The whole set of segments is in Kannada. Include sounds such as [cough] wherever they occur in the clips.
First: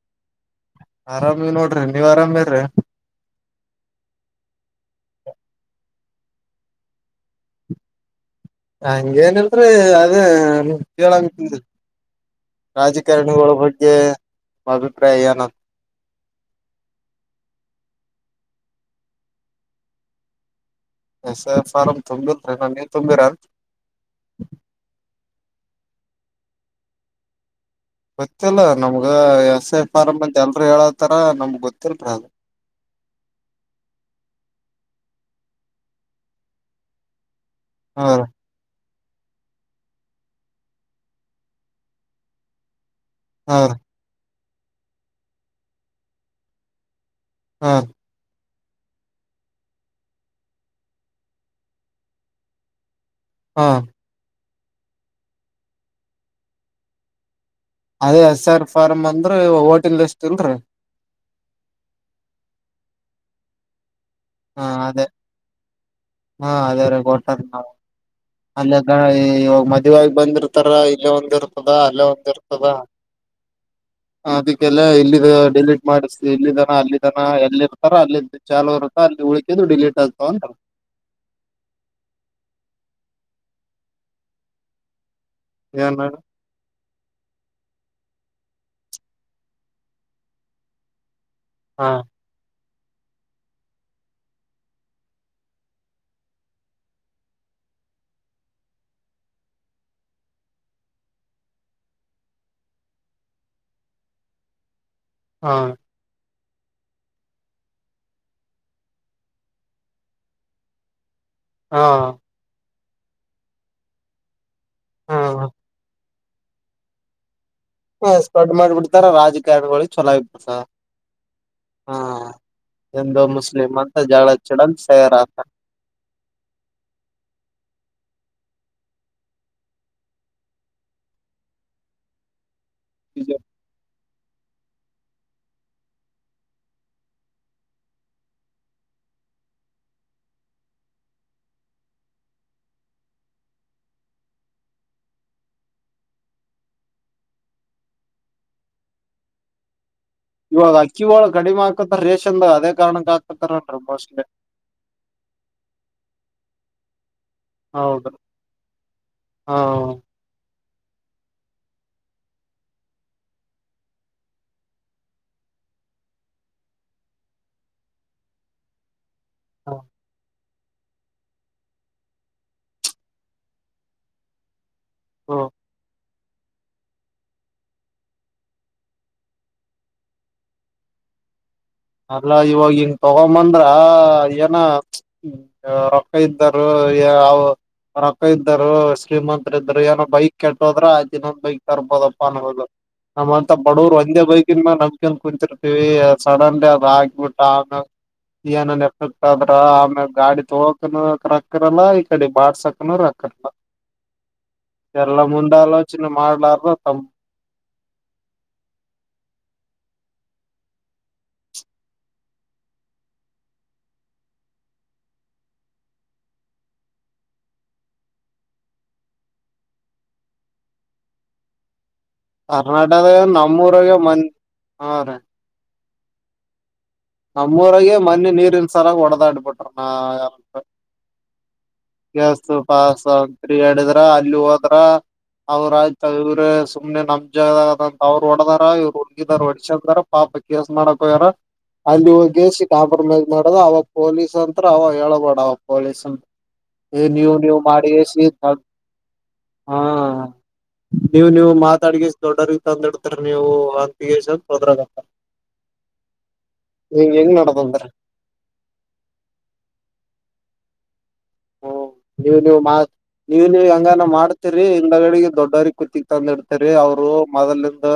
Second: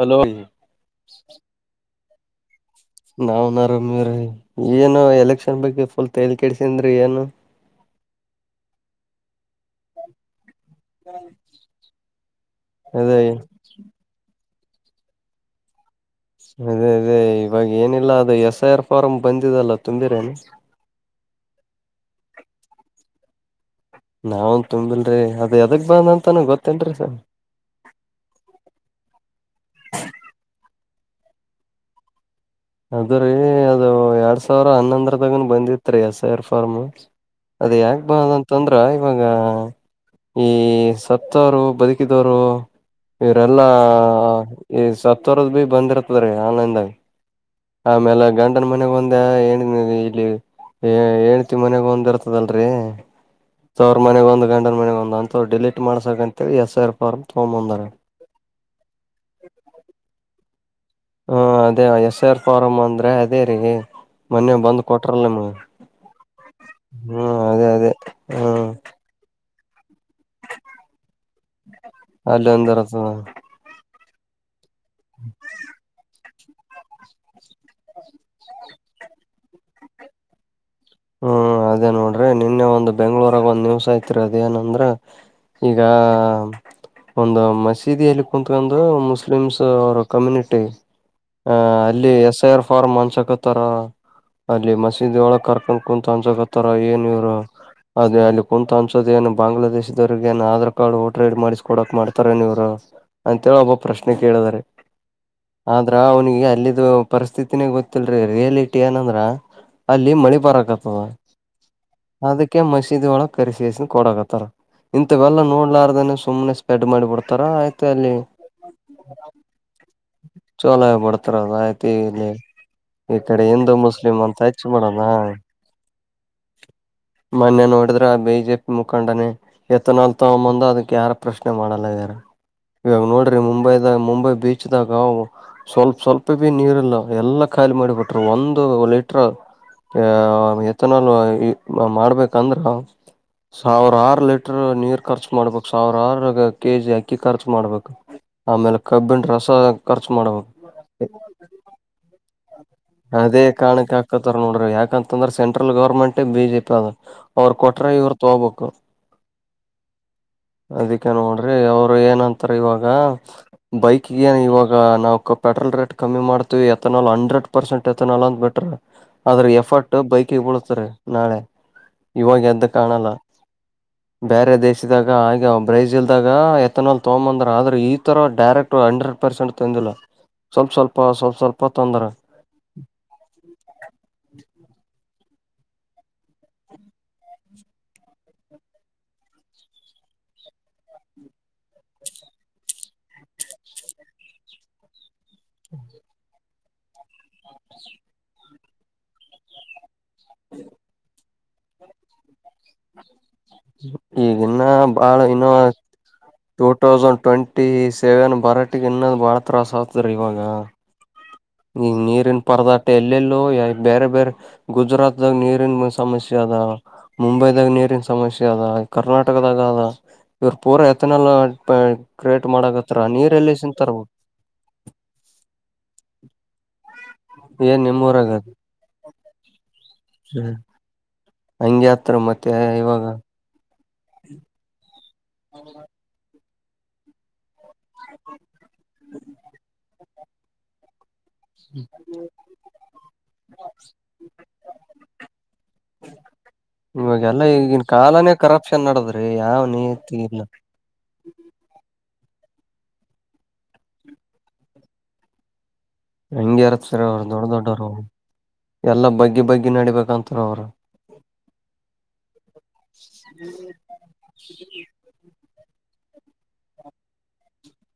ಹಲೋ ಆರಾಮಿ ನೋಡ್ರಿ ನೀವ್ ಆರಾಮಿರ್ರ್ಯ ನಾವನ್ ಅರಾಮಿರ್ ಏನು ಎಲೆಕ್ಷನ್ ಬಗ್ಗೆ ಫುಲ್ ತೇಲಿ ಕೆಡಸಂದ್ರಿ ಏನು ಎ ಹಂಗೇನಿಲ್ರೀ ಅದೇ. ಕೇಳಾಂಗ [unintelligible] ಅದೇ ರಾಜಕಾರಣಿಗಳ ಬಗ್ಗೆ. ನಿಮ ಅಭಿಪ್ರಾಯ ಏನು. ಅದೇ ಅದೇ ಇವಾಗ ಏನಿಲ್ಲ ಅದು ಎಸ್ ಐ ಆರ್ ಫಾರಂ ಬಂದಿದಲ್ಲ ತುಂಬಿರೇನು. ಎಸ್ ಐ ಅರ್ ಫಾರಂ ತುಂಬಿಲ್ ನವ್ ನೀವ್ ತುಂಬಿರ. ನಾವ್ ತುಂಬಿಲ್ ರೀ ಅದ್ ಯದಕ್ ಬಂದ ಅಂತನ ಗೊತ್ತಿಲ್ರಿ ಸ ಗೊತ್ತಿಲ್ಲ ನಮ್ಗ ಎಸ್ ಐ ಫಾರಂ ಅಂತ ಎಲ್ರು ಹೇಳೋತಾರ ನಮ್ಗ್ ಗೊತ್ತಿಲ್ಲರಅ. ಅದ್ರೀ ಅದು ಎರಡ್ ಸಾವಿರ ಹನ್ನೊಂದರದಗನ್ ಬಂದಿತ್ ರೀ ಎಸ್ ಐ ಆರ್ ಫಾರ್ಮು. ಅದ ಯಾಕ್ ಹಾ ರೀ ಬಂದದ ಅಂತ ಅಂದ್ರ. ಇವಾಗ ಈ ಸತ್ತವರು ಬದುಕಿದವರು. ಹಾ ಇವ್ರಲ್ಲಾ ರೀ ಈ ಸತ್ತೋರದ ರೀ ಬಂದಿರ್ತದ್ರೀ ಆನ್ಲೈನ್ದಾಗ. ಹಾ ಆಮೇಲೆ ಗಂ [unintelligible] ನ್ ಮನೆಗ ಒಂದ ಏ ಇಲ್ಲಿ ಏಂಡ್ತೀ ಮನೆಗ ಒಂದ ಇರ್ತದಲ್ರರಿ. ಹಾ ತವರು ಮನೆಗ್ ಒಂದು ಗಂಂಡನ ಮನೆಗ ಒಂದು ಅಂತವ್ ಡಿಲೀಟ್ ಮಾಡ್ಸಕ್ ಅಂತೇಳಿ ಎಸ್ ಐ ಆರ್ ಪಾರ್ಮ್. ಅದೇ ಎಸ್ ಆರ್ ಫಾರ್ಮ್ ಅಂದ್ರ ಓಟಿಂಗ್ ಲಿಸ್ಟ್ ಇಲ್ರೀ. ಹ ಅದೇ ಎಸ್ ಐ ಆರ್ ಫಾರಂ ಅಂದ್ರೆ ಅದೇ ರೀ. ಮೊನ್ನೆ ಹಾ ಬಂದ್ ಅದೇ ಕೊಟ್ರಲ್ಲ ನಿಮಗ್. ಹಾ ಅದೇ ರೀ ಕೋಟ್ಟದ [unintelligible] ಹ್ಮ್ ಮದ್ವೀಯಾಗಿ ಬಂದಿರ್ತಾರ ಇಲ್ಲೇ ಒಂದ್ ಇರ್ತದ ಅಲ್ಲೇ ಒಂದ್ ಅಲ್ಲಿ ಇರ್ತದ. ಒಂದಿರ್ತದ ಅದಕ್ಕೆಲ್ಲ ಇಲ್ಲಿ ಡಿಲೀಟ್ ಮಾಡಿಸಿ ಇಲ್ಲಿದನ ಅಲ್ಲಿದನ ಎಲ್ಲಿ ಇರ್ತಾರ ಅಲ್ಲಿ ಚಾಲುವರು. ಅಲ್ಲಿ ಉಳಕಿದು ಡಿಲೇಟ್ ಆಗ್ತಾವ ಅಂತ. ಹ್ಮ್ ಅದೇ ನೋಡ್ರಿ ನಿನ್ನೆ ಒಂದ್ ಬೆಂಗ್ಳೂರಾಗ ಒಂದ್ ನ್ಯೂಸ್ ಆಯ್ತಿರಿ ಅದೇಏನಂದ್ರ. ಈಗ ಏನ್ ಒಂದು ಮಸೀದಿಲ್ಲಿ ಕುೂತ್ಕೊಂಡು ಮುಸ್ಲಿಮ್ಸ್ ಅವರ ಕಮ್ಯುನಿಟಿ. ಅಹ್ ಹಾ ಅಲ್ಲಿ ಎಸ್ ಐ ಆರ್ ಫಾರ್ಮ್ ಹಂಚಕತಾರ ಅಲ್ಲಿ ಮಸೀದಿಳ ಕರ್ಕೊಂಡ. ಕುಂತ ಅನ್ಸಕ ಹತ್ತಾರ ಏನ್ ಇವ್ರು. ಅದೇ ಅಲ್ಲಿ ಕುಂತ ಹಂಚದೇನು ಬಾಂಗ್ಲಾದೇಶದವ್ರಿಗೆ ಏನ್ ಆಧಾರ್ ಕಾರ್ಡ್ ಓಟ ರೈಡಿ ಮಾಡಿಸ್ಕ ಕೊಡಕ್ ಮಾಡ್ತಾರೇನೀವ್ರು. ಅಂತೇಳಿ ಒಬ್ಬ ಪ್ರಶ್ನೆ ಕೇಳಿದಾರೆ ಹಾ ಆದ್ರ ಅವನಿಗೆ. ಅಲ್ಲಿದು ಪರಿಸ್ಥಿತಿನೇ ಗೊತ್ತಿಲ್ರಿ ರಿಯಾಲಟಿ ಏನಂದ್ರ ಅಲ್ಲಿ ಮಳಿ ಬರಕತದ. ಹಾ ಅದಕ್ಕೆ ಮಸೀದಿ ಒಳ ಕರೆಸಿ ಎಸಿನ ಕೊಡಕತ್ತಾರ ಇಂಥವೆಲ್ಲ ಹಾ ನೋಡ್ಲಾರ್ದನೇ. ಸುಮ್ಮನೆ ಸ್ಪೆಡ್ ಮಾಡಿ ಬಿಡ್ತಾರ. ಮತ್ತ ಅಲ್ಲಿ ಸ್ಪ್ರೆಡ್ ಮಾಡ್ಬಿಡ್ತಾರ ರಾಜಕಾರಣಿಗಳಿಗೆ ಚೊಲೋ ಆಗ್ಬಿಡ್ತ ಚಾಲು ಆಗ್ಬಿಡ್ತದ ಅದಾಯಿತು ಇದಾಯ್ತು ಹಾ ಇಲ್ಲಿ. ಈ ಹಿಂದೂ ಕಡೆ ಹಿಂದೂ ಮುಸ್ಲಿಂ ಜಗಳ ಅಂತ ಹಚ್ಚಿ ಹಚ್ಚಿಡನ್ ಮಡೋದ. ತಯಾರ ಆಗ್ತಾರ ಮೊನ್ನೆ ನೋಡಿದ್ರೆ ಆ ಬಿಜೆಪಿ ಮುಖಂಡನೇ ಎಥನಾಲ್ ತಗೊ ಮುಂದ ಅದಕ್ಕೆ ಯಾರ ಪ್ರಶ್ನೆ ಮಾಡಲ್ಲ ಆಗ್ಯಾರ. ಇವಾಗ ನೋಡ್ರಿ ಮುಂಬೈದಾಗ ಮುಂಬೈ. ಬೀಚ್ದಾಗ ಸ್ವಲ್ಪ ಸ್ವಲ್ಪ ಬಿ ನೀರ್ಲ್ಲ ಎಲ್ಲ ಖಾಲಿ ಮಾಡಿಬಿಟ್ರರು ಒಂದು ಲೀಟರ್. ಆ ಎತನಾಲ್ಲ ಮಾಡ್ಬೇಕಂದ್ರ. ಸಾವಿರ ಆರು ಲೀಟರ್ ನೀರು ಖರ್ಚು ಮಾಡ್ಬೇಕು ಸಾವಿರಾರು ಕೆಜಿ ಅಕ್ಕಿ ಖರ್ಚು ಮಾಡ್ಬೇಕು. ಆಮೇಲೆ ಕಬ್ಬಿಣ ರಸ. ಖರ್ಚು ಮಾಡ್ಬೇಕು ಇವಾಗ ಅಕ್ಕಿ ಒಳ ಕಡಿಮೆ ಆಕತ ರೇಷನ್ದಾಗ. ಅದೇ ಕಾರಾಣಕ್ಕೆ ಹಾಕತ್ತಾರ ನೋಡ್ರಿ ಯಾಕಂತಂದ್ರೆ ಸೆಂಟ್ರಲ್ ಗೌರ್ಮೆಂಟ್ ಬಿಜೆಪಿ ಅದ. ಅವ್ರ ಕೊಟ್ರೇ ಹೌದು ಇವರು ತಗೋಬೇಕು. ಹಾ ಅದಕ್ಕೆ ನೋಡ್ರಿ ಅವರು ಏನಂತಾರ ಇವಾಗ ಬೈಕ್ ಏನ್ ಇವಾಗ ನಾವು ಕಪ [unintelligible] ಪಲ್ ರೇಟ್ ಕಮ್ಮಿ ಮಾಡ್ತೀವಿ ಎಥನಾಲ್ ಹಂಡ್ರೆಡ್ ಪರ್ಸೆಂಟ್ ಏತನಾಲ್ ಅಂತ್ ಬಿಟ್ರು ಆದ್ರೆ ಹಾ ಎಫರ್ಟ್ ಬೈಕಳ [unintelligible] ನಾಳೆ ಇವಾಗ ಎದ್ದು ಕಾಣಲ್ಲ ಬೇರೆ ದೇಶ. [unintelligible] ದಾಗ ಹ್ಮ ಹಾಗೆ ಬ್ರೈಜಿಲ್. ಇದಾಗ ಎಥನಾಲ್ ತಗೊಂಬಂದ್ರ ಆದ್ರ ಈ ತರ ಡೈರೆಕ್ಟ್ ಹಂಡ್ರೆಡ್ ಪರ್ಸೆಂಟ್ ತಂದಿಲ್ಲ. ಸ್ವಲ್ಪ ಸ್ವಲ್ಪ ಸ್ವಲ್ಪ ಸ್ವಲ್ಪ ತೊಂದ್ರ ಅಲ್ಲ ಇವಾಗ ಹಿಂಗ ತಗೊಂಬಂದ್ರ ಏನ ಹ್ಮ ರೊಕ್ಕ ಇದ್ದರು ರೊಕ್ಕ ಇದ್ದರು ಶ್ರೀಮಂತತ್ರ ಇದರು ಏನೋ ಬೈಕ್ ಕೆಟ್ಟೋದ್ರ ಆ್ ದಿನೊಂದ ಬೈಕ್ ತರ್ಬೋದಪ್ಪ ಅೋ ನಮ್ಮಂತ ಬಡವರು ಒಂದೇ ಬೈಕನ್ ನಂಬಕನ್ ಕುಂತಿರ್ತೀವಿ ಸಡನ್ ಆಗಬಿಟ್ಟ ಆಮೇ ಏನ ಎತದ್ರ ಆಮೇ ಗಾಡಿ ತೋಕ ಕರೆಕ್ ಅ್ರಲ್ಲ ಈ ಕಡೆ ಬಾಡ್ಸಕನ ರ ಈಗಿನ್ನ ಬಾಳ ಇನ್ನು ಮುಂದಾಲೋಚನೆ ಟೂ ಮಾಡ್ಲಾರ್ದ ತಮ್ ತೌಸಂಡ್ ಟ್ವೆಂಟ ಟಿ ಸೇವೆನ್ ಬರಟಿಗೆ ಇನ್ನೊಂದು್ ಬಾಳ ತ್ರಾಸ್ ಆಗ್ತರಿೀ ಇವಾಗ ಈ ನೀರಿನ ಪರದಾಟ ಎಲ್ಲೆಲ್ಲೋ ಬೇರೆ ಬೇರೆ ಗುಜರಾತ್ಾಗ ನೀರಿನ ಸಮಸ್ಯೆ ಅ ಮುಂಬೈದಾಗ ನೀರಿನ ಸಮಸ್ಯೆ ಅದ ಕರ್ನಾಟಕದಾಗ ಅದ ಇವ್ರ ಪೂರಾ ಎತನಲ್ಲ ಕ್ರಿಯೇಟ್ ಮಾಡಕತ್ರ ಕರ್ನಾಟಕದಾಗ ನೀರೆಲ್ಲಿ ಸಿಂತಾರ ನಮ್ಮೂರಾಗ ಮನ್ ಹಾ ಏನ್ ನಮ್ಮೂರಗೆ ನಿಮ್ಮೂರಾಗ ಮನೆ ನೀರಿನ್ಸರಾಗ ಒಡೆದಾಡ್ಬಿಟ್ರ ನ ಯಪ ಹಂಗೆ ಆತ್ರ ಮತ್ತೆ ಎಸ್ು ಪ ಇವಾಗ ಎ ಹ ಅಲ್ಲಿ ಹೋದ್ರ ಅವ್ರ್ತವ್ರ ಸುಮ್ನೆ ನಮ್ ಜದ ಅವ್ರು ಹೊಡದಾರ ಇವ್ರು ಹುಗಿದಾರ ಹೊಡಶದಾರ ಪಾಪ ಕೇಸ್ ಮಾಡಕ್ೋಯ್ಯಾರ ಅಲ್ಲಿ ಹೋಗೇಸಿ ಕಾಂಪ್ರಮೈಸ್ ಮಾಡದು ಅವಾಗ ಪೊಲೀಸ್ ಅಂತ ಅವ ಹೇಳಳ್ಬೋಡ ಅವಾಗ ಪೊಲೀಸ್ ಅಂತ ಈ ನೀನ್ೂ ಇವಾಗೆಲ್ಲಾ ನ್ಯೂ ಈಗಿನ ಮಾಡಿ ಕಾಲಾನೇ ಕರಪ್ಷನ್ ನಡದ್ರಿ ಯಾವ ಹಾ ನೀತಿ ಇಲ್ಲ ನೀವು ನೀವು ಮಾತಾಡಗ ದೊಡ್ಡರಿಗೆ ತಂದ ಇಡ್ತರಿ ನೀವು ಹಂತಿಗೆಂದ ಹೋದ್ರಾಗಂತ ಹಂಗಗೆ ಇರತ್ ಸರಿ ಅವ್ರು ದೊಡ್ಡ ದೊಡ್ಡವರು ಎಲ್ಲಾ ಬಗ್ಗಿ ಬಗ್ಗಿ ನಡಿಬೇಕಂತರ ಅವ್ರು ಹ್ಮ ನೀವ್ ನೀವ್ ನೀವ್ ನೀವ ಹಂಗಾನ ಮಾಡ್ತಿೀರಿ ಹಿಂದಗಡೆಗ ದೊಡ್ಡವರಿಗೆ ಕತಿಗೆ ತಂದ ಇಡ್ತರಿ ಅವ್ರು ಮೊದಲಿಂದ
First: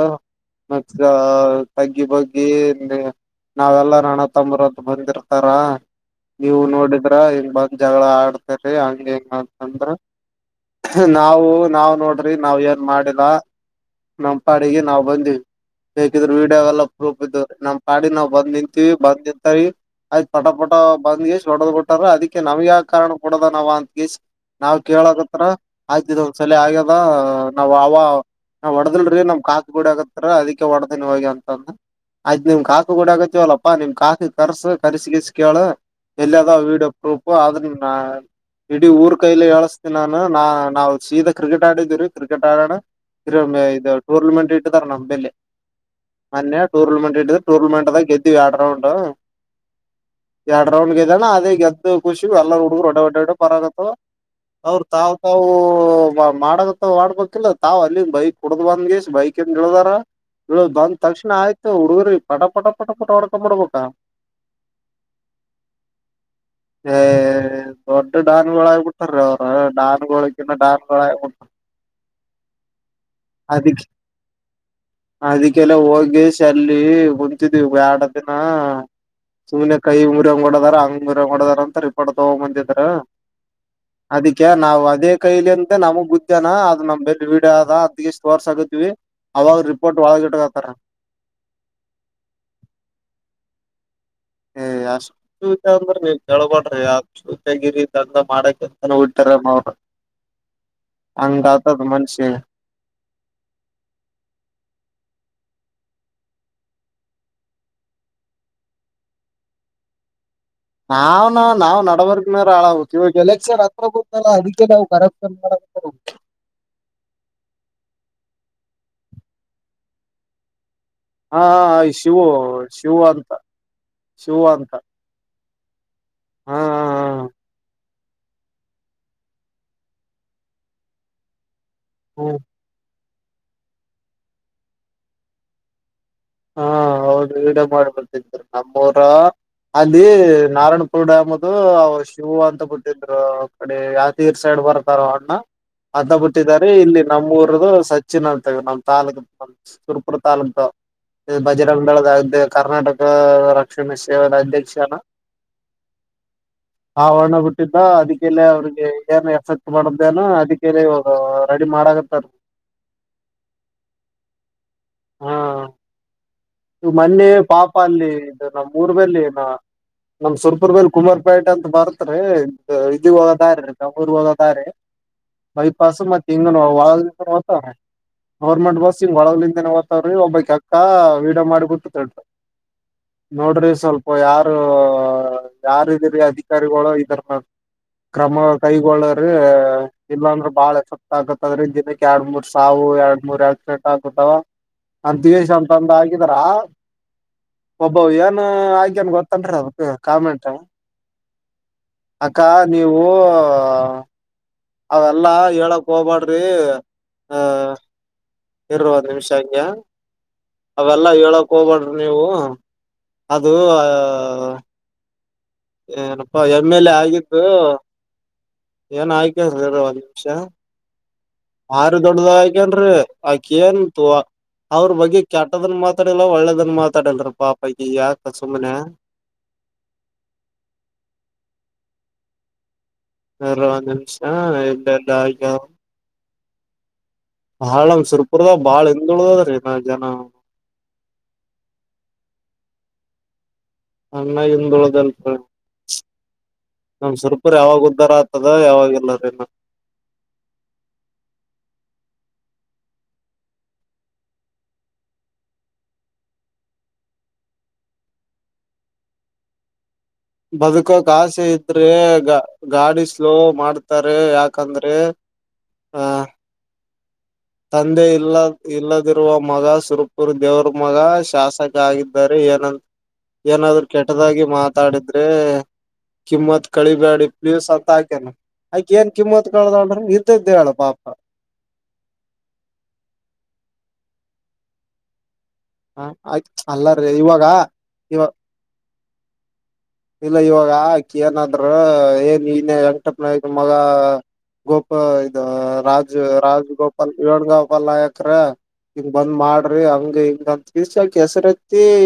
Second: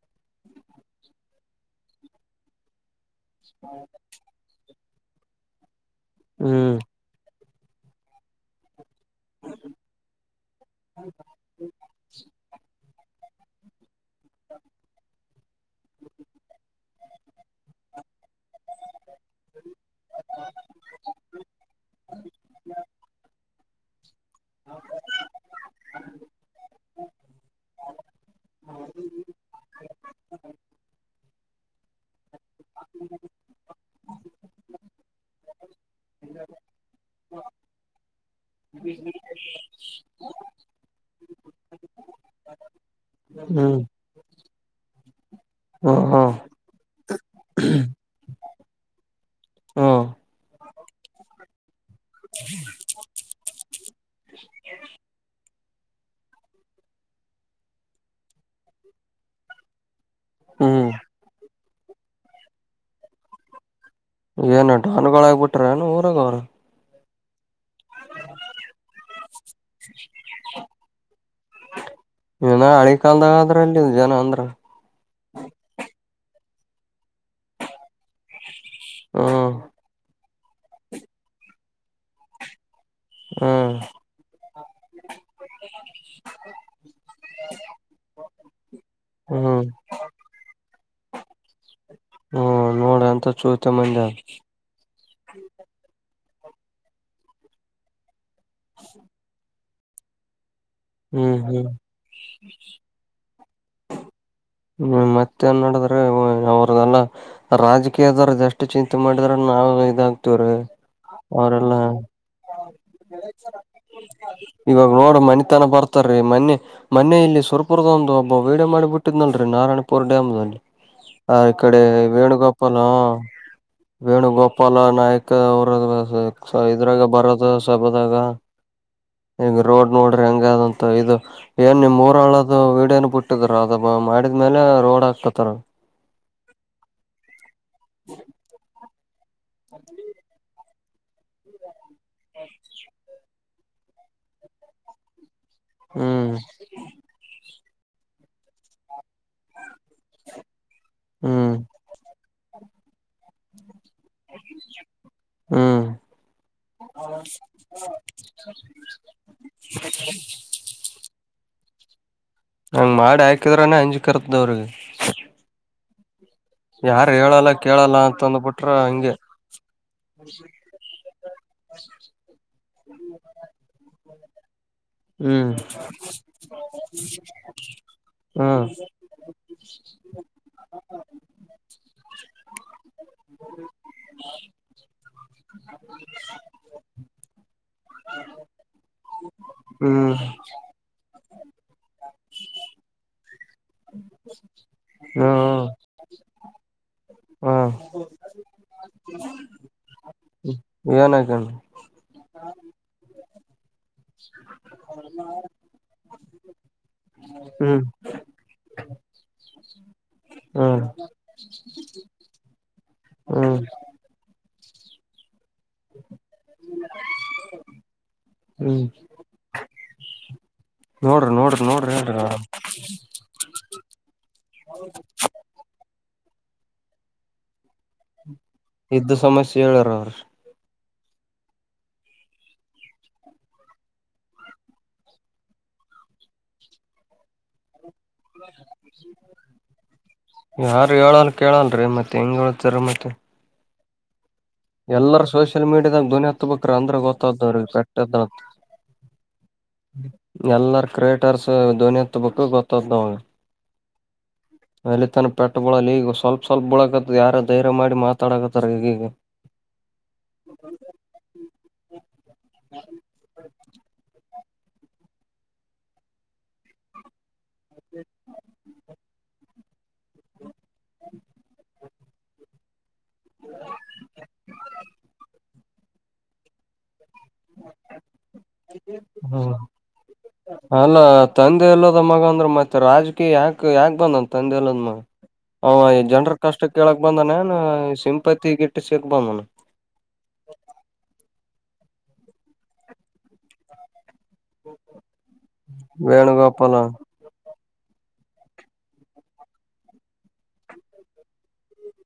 ಮತ್ತ ತಗ್ಗಿ ಬಗ್ಗಿ ನಾವೆಲ್ಲ ನಣ ತಂಬರದ್ದ ಬಂದಿರ್ತಾರ ನೀವು ಹ್ಮ್ ನೋಡಿದ್ರ ಹಂಗ ಬ ಜಗಳ ಆಡ್ತರಿ ಹಂಗ ಹೆಂಗ ಅಂತಂದ್ರ ನಾವು ನಾವು ನೋಡ್ರಿ ನಾವ್ ಏನ್ ಮಾಡಿಲ್ಲ ನಮ ಪಾಡಿಗೆ ನಾವ್ ಬಂದಿವವಿ ಬೇಕಿದ್ರೆ ವೀಡಿಯೋ ಎಲ್ಲ ಪ್ರೂಫ ಇದ್ದು ನಮ ಪಾಡ ನಾವು ಬಂದ್ ನಿಂತೀವಿ ಬಂದ ನಿಂತರಿ ಆಯ್ ಪಟ ಪಟ ಬಂದ್ ಎಷ್ಟ ಹೊಡದ್ ಕೊಟ್ಟಾರ ಅದಕ್ಕೆ ನಮ್ಗೆ ಯ ಕಾರಣ ಾವ ಅಂತ ನಾ್ ಕೇಳಕ್ತ್ರ ಆಗ್ತಿದ ಒ್ ಸಲ ಆ ಎಲ್ಲ ನಾವ ಅವ ನಾ ಹೊಡದಲ್ರೀ ನಮ್ ಕಾತ್ ಗುಡಿ ಆಗತ್ತರ ಅದಕ್ಕೆ ಹೊಡ್ದನ್ ಹೋಗಿ ಅಂತಂದ ಆಯ್ ನಿಮ್ ಕಾಕ ಕೂಡ ಆಗತವಲ್ಲಪ್ಪಾ ನಿಮ್ ಕಾಕ ಕರ್ಸ ಕರ್ಸಿಗಸ್ ಕೇಳ ಎಲ್ಲಿ ಅದಾವ ವಿಡಿಯೋ ಪ್ರೂಫು ಆದ್ರೆ ನ ಇಡೀ ಊರ್ ಕೈಲಿ ಹೇಳಸ್ತೀನ ನಾನು ನಾ ನಾವು ಶೀತಾ ಕ್ರಿಕೆಟ್ ಆಡಿದೀರು ಕ್ರಿಕೆಟ್ ಆಡೋಣ ಹ್ಮ್ ಇದು ಟೂರ್ನಮೆಂಟ್ ಇಟ್ಟತಾರೆ ನಲ್ಲಿ ಹ್ಮ್ ಹ್ಮ್ ಮನ್ನಯ ೋರ್ನಮೆಂಟ್ ಇಟಿದೆ ಟರ್ನಮೆಂಟ್ ದ ಗೆದ್ದಿವಿ ಆಡರೌಂಡ್ ಹ್ಮ್ ಎರಡ್ ರೌಂಡ್ಗೆ್ದಾನ ಅದೇ ಗೆದ್ದು ಖುಷಿ ಎಲ್ಲರ ಹುಡುಗರು ಒಡ್ಡ ಒಡಡೆ ಹೊಡೆ ಪರಗತ್ತವ ಅವ್ರ ತಾವ್ ತಾವು ಮಾಡಕ್ತಾವ ಮಾಡ್ಬೇಕಿಲ್ಲ ತಾವು್ ಅಲ್ಲಿಂದ ಬೈಕ್ ಕುಡ್ದ್ ಬಂದಗೆಷ್ಟ ಬೈಕ್ ಯಾಕ ಹೇಳ್ದಾರ ಹೇಳ ಹ್ಮ್ ಬಂದ್ ತಕ್ಷಣ ಆಯ್ತು ಹುಡುಗ್ರ ಪಟ ಪಟ ಪಟ ಪಟ ಹಡ್ಕ ಮಾಡ್ಬಬೇಕಾ ಏನು ಾನುಗಳಾಗಬಿಟ್ರ ಏನು ಊರಾಗ ಅವ್ರ ಹ್ಮ ದೊಡ್ ಡಾನಗಳಗಕೊಟ್ಟಾರ ಅವ ಡಾನಗಳುಳ ಡಾನಗಳಾಯಕಟ್ಟ ಇನ ಹಳಿ ಕಾಲ್ದಾಗ ಆದ್ರಲ್ಲಿ ಅದಕ್ಕೆ ಜನ ಅಂದ್ರ ಅದಕ್ಕೆಲ್ಲ ಹೋಗಿ ಅಲ್ಲಿ ಹೊಂಂತಿದವಿ ವ್ಯಾಡ ದಿನ ಹ್ಮ್ ಸುಮ್ಮ್ನೆ ಕೈಿ ಂಗಡದಾರ ಹಂಗಂಗಡದಾರ ಅಂತ ಇ ತಗೊಂಡ್ ಬಂದಿದಾರ ಹ್ಮ್ ಅದಕ್ಕೆ ನಾವು ಅದೇ ಕೈಲಿ ಅಂತ ನಮಗ್ ಗುದ್ಯಾನ ಅದು ನಮ ಬೆಲ್ ವಡ ಆದ ಅದ್ಗೆಷ್ಟು ತೋರ್ಸಗುತ್ತೆ ಅವಾಗ ರಿಪೋರ್ಟ್ ಒಳಗಟ್ಟತಾರ ಹ್ಮ ನೋಡ್ರ ಅಂತ ಚೋತೆ ಮಂದ ಏ ಅಷ್ಟ್ೂತ ಅಂದ್ರ ನೀ ಕೆಳ್ಬಡ್ರಿ ಯೂತ ಗಿರಿ ದಡ ಮಾಡಕಂತಾನ ಹಡ್ತಾರರು ಹ್ಮ್ ಅಂಗಾತದ ಮನ್ಷಿ ಹ್ಮ ಮತ್ತೆ ನ್ ನಡಿದ್ರೆ ಅವ್ರಲ್ಲ ರಾಜಕೀಯದವ್ರಷ್ಟು ಚಿಂತೆ ಮಾಡಿದ್ರ ನಾವವು ಇದಾಗ್ತಿವ್ರೀ ನಾವ್ ನ ನಾವ್ ನಡವರ್ಗನ ಹಾಳಾಗು ಇವಾಗ ಎಲೆಕ್ಷನ್ ಹತ್ರ ಗೊತ್ತಾ ಅದಕ್ಕೆ ನಾವು ಇವಾಗ ನೋಡ ಕರಪ್ನ್ ಮನಿತನ ಬರ್ತಾರೀ ಮೊ ಮನೆ ಇಲ್ಲಿ ಸುರಪುರದ ಒಂದು ಒಬ್ಬ ವೀಡ ಮಾಡಿಬ ಬಿಟ್ಟಿದ್ನಲ್ರರಿ ನಾರಾಯಣಪುರ್ ಡ್ಯಾಮ್ ಅಲ್ಲಿ ಹ ಹಾ ಇ ಕಡೆ ಶಿವು ವೇಣುಗೋಪಾಲ್ ಶಿವು ಅಂತ ಶಿವು ಅಂತ ವೇಣುಗೋಪಾಲ ನಾಯಕ ಹಾ ಇದ್ರಾಗ ಬರದ ಹಾಗ ಈಗ ರೋಡ್ ನೋಡ್ರಿ ಹೆಂಗದಂತ ಇದು ಏನ್ ನಿಮ್ ಮೂರ ಹಾ ಹಳದ ವೀಡನು ಬಿಟ್ಟಿದರ ಅದಬ ಮಾಡಿದ್ಮೇಲೆ ರೋಡ್ ಹಾಕತಾರ ಹಾ ಅವರುಡ ಮಾಡಬರ್ತ ನ ಅವರ ಅಲ್ಲಿ ನಾರಾಯಣಪುರ್ ಡ್ಯಾಮ್ ಅದು ಶಿವವು ಅಂತ ಬಿಟ್ಟಿದ್ರು ಅ ಯ ತೀರ್ ಸೈಡ್ ಬರ್ತಾರೋ ಅಣ್ಣ ಹಂತ ಹ್ಮ್ ಬಿಟ್ಟಿದ್ದಾರೆ ಇಲ್ಲಿ ನಮ್ಮೂಊರದು ಸಚ್ಚಿನ್ರ್ತವೆ ನಮ್ ತಾಾಲೂಕ್ ನ ಸುರ್ಪುರ ತಾಾಲೂಕ್ು ಹ್ಮ್ ಬಜರಂಗ ದಾಳದಗ ಕರ್ನಾಟಕ ರಕ್ಷಣೆ ಸೇವೆದ ಅಧ್ಯಕ್ಷನಾ ಹ್ಮ್ ಆ ಹಣ ಬಿಟ್ಟಿದ್ದ ಅದಕ್ಕೆಲ್ಲ ಅವ್ರಿಗೆ ಏನ್ ಎಫೆಕ್ಟ್ ಮಾಡ್ದೇನೋ ಅದಕ್ಕೆಲ್ಲ ಗಾಡಿ ಮಾರಾಗತಾರೆ ಹಂಗ್ ಮಾಡಿ ಹಾಕಿದ್ರನೆ ಅಂಜಕರ್ತದವ್ರಿಗೆ ಹಾ ಇದು ಯಾರು ಮನ್ನೆ ಹೇಳಲ್ಲ ಪಾಪ ಕೇಳಲ್ಲ ಅಲ್ಲಿ ಅಂತ ಇದು ಅಂದ್ಬಿಟ್ರ ನಮ್ಮ್ ಊರ್ ಹಂಗೆ ಮಲ್ಲಿ ಏನ ನಮ್ ಸುರ್ಪುರ್ ಮೇಲೆ ಕುಮಾರ್ಪೇಟೆ ಅಂತ ಬರ್ತ್ರಿ ಇದಗ ಹೋಗತೀ ಕೂರ್ ಹೋಗ ಹ್ಮ್ ಬೈಪಾಸ ಮಾಡ ತಂಗಣ ವಳ ನಿತ ಹ್ಮ್ ಗೌರ್ಮೆಂಟ್ ಬಸ್ಗ್ ಒಳಗಲಿಂದೇ ಓ್ತವ್ರಿ ಒಬ್ಬಕ್ ಅಕ್ಕ ವೀಡೋ ಮಾಡಿ ಕುಟ್ಟತಡಿ ನೋಡ್ರಿ ಸ್ವಲ್ಪ ಯಾರು ಯಾರಿರಿ ಅಧಿಕಾರಿಗಳು ಇದರ ಕ್ರಮ ಕೈಗೊಳ್ಳ್ರ ಹ್ಮ್ ಇಲ್ಲಾಂದ್ರ ಬಾಳಸ ಆಕತ್ದ್ರಿಂದ ದಿನಕ್ಕೆ ಎರಡ್ ಮೂರ್ ಸಾವು ಎರ ಮೂರ್ ಆಕ್ಸಿಡೆಂಟ್ ಆಗುತ್ತಾವ ಹ್ಮ್ ಅಂತಿಗೆಂತಂದ ಆ ಇದರಾ ಹ್ಮ್ ಒಬ್ಬ ಏನ್ ಆಗೇನ್ ಗೊತ್ತನ್ರಿ ಅ ಕಾಮೆಂಟ್ ಏನ್ ಆಕ ಅಕ್ಕ ನೀವು ಅವೆಲ್ಲಾ ಹೇಳಕ್ ಹೋಗ್ಬಾಡ್ರಿ ಆಹ ಹ್ಮ್ ಇರುವದು ನಿಮಿಷ ಆ್ಯ ಹ್ಮ್ ಅವೆಲ್ಲ ಹೇಳಕ್ ಹೋಗ್ಬಡ್ರಿ ನೀವು ಅದು ಹ್ಮ್ ಆ ಏನಪ್ಪಾ ಎಮ್ ಎಲ್ ಎ ಆಗಿದ್ದು ಹ್ಮ್ ನು ಆಯಕ ಸರ ಅಷಾ ನೋಡ್ರಿ ನೋಡ್ರಿ ನೋಡ್ರಿ ಆಾರಿ ಹೇಳ್ರಿ ದೊಡ್ಡದ ಹಾಗಕನ್ ಆಕೇನ್ಂತು ಅವ್ರ ಬಗ್ಗೆ ಕೆಟದನ್ ಮಾತಾ ಒಳ್ಳದನ್ ಮಾತಾಡ ಪಾಪ ಯಾಕೆ ಇದ್ದು ಸಮಸ್ಯೆ ಹೇಳರ ಅವ್ರ ಂದು ನಿಮಿಷ ಎಲ್ಲ ಎಲ್ಲ ಆ ಹಳ ಸುರ್ಪುರ್ದ ಬಾಳ ಹಿಿಂದಳ್ದದ್ರೀ ನಾ ಜನ ಹೇಳ ಕೇಳಲ್ರೀ ಮತ್ತೆ ಹೆಂಗ್ ಹೇಳ್ತಾರ ಮತ್ತೆ ಚಣ್ಣ ಹಿಂದ ಉಳುದಲ್ ಎಲ್ಲಾರ ಸೋಷಿಯಲ್ ಮೀಡಿಯಾದಾಗ ಧ್ವನಿ ಹತ್ಬೇಕ್ರ ಅಂದ್ರ ನಮ ಸರ್ಪರ್ ಗೊತ್ತಾದವ್ರಿಗೆ ಯಾವಾಗ ಉದ್ದಾರ ಆಗ್ತದ ಯಾವಾಗ ಇಲ್ಲರಿೀ ನ ಎಲ್ಲರ ಕ್ರಿಯೇಟರ್ಸ್ ಧ್ವನಿತ್ ಬಕ್ಕ ಗೊತ್ತದ ನ ಹ ಅಲ್ಲಿ ತನ ಪೆಟ್ಟ ಬಳಲ್ಲ ಈಗ ಸ್ವಲ್ಪ್ ಸ್ವಲ್ಪ ಬಳಕತ್ತ ಯಾರ ಧೈರ್ಯ ಮಾಡಿ ಮಾತಾಡಕತ್ತರ್ ಈಗೀಗ ಬದುಕೋಕ್ ಆಸೆ ಇದ್ರೆ ಗ ಗಾಡಿ ಸ್ಲೋ ಮಾಡ್ತಾರೆ ಯಾಕಂದ್ರೆ ಆ ತಂದೆ ಇಲ್ಲ ಇಲ್ಲದಿರುವ ಮಗ ಸುರಪುರ್ ದೇವ್ರ ಮಗ ಶಾಸಕ ಆಗಿದ್ದಾರೆ ಏನಂತ ಏನಾದ್ರು ಕೆಟ್ಟದಾಗಿ ಮಾತಾಡಿದ್ರೆ ಕಿಮ್ಮತ್ ಕಳಿಬ್ಯಾಡಿ ಪ್ಲೀ್ಸ್ ಅಂತ ಹಾಕೇನೆ ಆಯಕ ಏನ್ ಕಿಮ್ಮತ್ ಹ್ಮ್ ಕ್ದಡ್ರ ನಿ್ದ ಇದ್ದ ಹೇಳಳ ಪಾಪ ಮತ್ತ ರಾಜಕೀಯ ಯಾಕ ಯಾಕೆ ಬಂದನ್ ತಂದೆಲ್ಲದ ಹ ಜನ್ರ ಆಕಿ ಕಷ್ಟ ಕೇಳಕ್ ಅಲ್ಲರಿ ಇವಾಗ ಬಂದನೇನ್ ಇವ ಸಿಂಪತಿಗಿಟ್ಟ ಸಿಕ್ ಬಂದನ ಇಲ್ಲ ಇವಾಗ ಆಕ ಏನಾದ್ರರು ಏನ್ ಇನ ವಂಟಪ್ಪನಾಯ ಮಗ ಗೋಪಾ ಇದು ರಾಜು ರಾಜ್ ವೇಣುಗೋಪಾಲ ಗೋಪಾರಗ ಹಬ ನಾಯಕರ ಹಿಂಗ ಬಂದ್ ಮಾಡ್ರಿ ಹಂಗ ಹಿಂಗಂತ ತಿರ್ಸಾಕ ಹೆಸರ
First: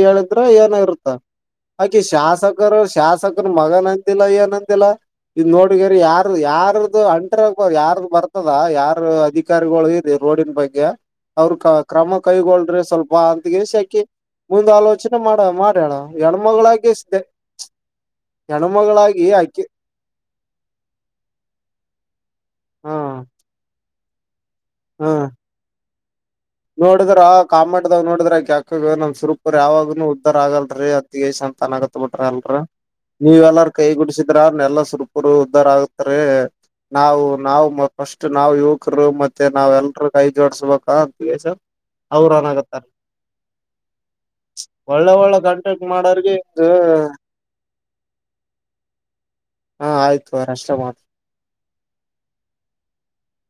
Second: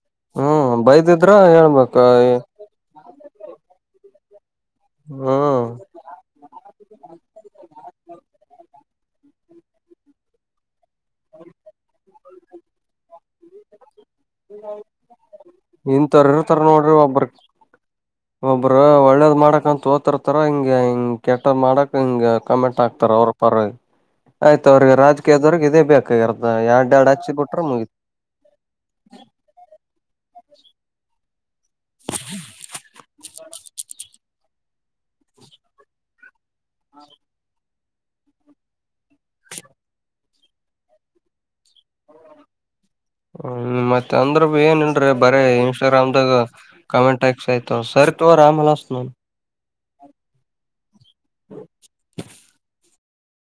ಹೇಳಿದ್ರ ಹ್ಮ್ ಏನ ಇರುತ್ತ ಬೈದಿದ್ರ ಹೇಳ್ಬೇಕ ಅಕೆ ಶಾಸಕ ಶಾಸಕ ಮಗ ನಂದಲ್ಲ ಏನ ನಂದಲ್ಲ ಇ ಹ್ಮ್ ನೋಡಗರಿ ಯಾರ ಯಾರ್ದು ಅಂಟ್ರ ಯಾರ್ದು ಬರ್ತದ ಯಾರು ಅಧಿಕಾರಿಗಳು ಇರಿ ರೋಡಿನ ಬಗ್ಗೆ ಅವ್ರರು ಕ ಕ್ರಮ ಕೈಗಳ್ರೆ ಸ್ವಲ್ಪ ಅಂತಗೆಸ ಆಕಿ ಮುಂದ್ ಆಲೋಚನೆ ಮಾಡ ಮಾಡ ನೀನ್ ತರರ ತರ ನೋಡ್ರಿ ಒಬ್ಬ್ರಕ್ ಒಬ್ರ ಹೆಣ್ಮಗಳಾಗಿ ಒಳ್ಳೇದ್ ಆಕಿ ಮಾಡಕಂತ ಓತರ್ ತರ ಹಿಂಗ ಹಿಂಗ ಕೆಟ್ಟ ಮಾಡಕ್ ಹಿಂಗ ಕಮೆಂಟ್ ಆಾತಾರ ಹ್ಮ್ ಅವ್ರ ಪರ ಆಯ್ತು ಅವ್ರಿಗೆ ಹ್ಮ್ ರಾಜೀದವ್ರಿಗೆ ಇದೇ ಬೇಕಾಗಿರತ್ತೆ ನೋಡಿದ್ರ ಕಾಮಂಡದಾಗ ನೋಡಿದ್ರಕ್ಯಾಕ ನಮ್ ಸುರುಪು ಯಾವಾಗನು ಆಗಲ್ರರಿ ಅತ್ತಿಗೆ ಸಂತನ್ ಆಗತ್ತ ಬಿಟ್ರಿ ಅಲ್ರ ನೀವ ಎಲ್ಲಾರ ಕೈ ಗುಡಸಿದ ಇದ್ರ ಎಲ್ಲ ಸುರ್ಪರು ಉದ್ಧಾರ ಆಗ್ತಾರೆ ನಾವು ನಾವು ಮ ಫಸ್ಟ್ ನಾವ್ ಯುವಕರು ಮತ್ತೆ ನಾವ್ ಎಲ್ರ ಕೈ ಜೋಡಸ್ಬೇಕ ಅವ್್ರನ್ಾಗತ್ತಾರ ಹ್ಮ್ ಮತ್ತೆ ಅಂದ್ರ ಏನನ್ರೀ ಬರ ಒಳ್ಳೆ ಕಂಟೆಂಟ್ ಇನ್ಸ್ಟಾಗ್ರಾಮ್ ದಾಗ ಮಾಡೋರ್ಗೆ ಕಮೆಂಟ್ ಹಾಕ್ಸಾಯಯ್ತವ ಸರಿ ತೋರ್ ಅಂಗಅನುಸ್ತುಡ್ ಹಾ ಆಯ್ತು ಅವಾರಷ್ಟ ಮಾಡ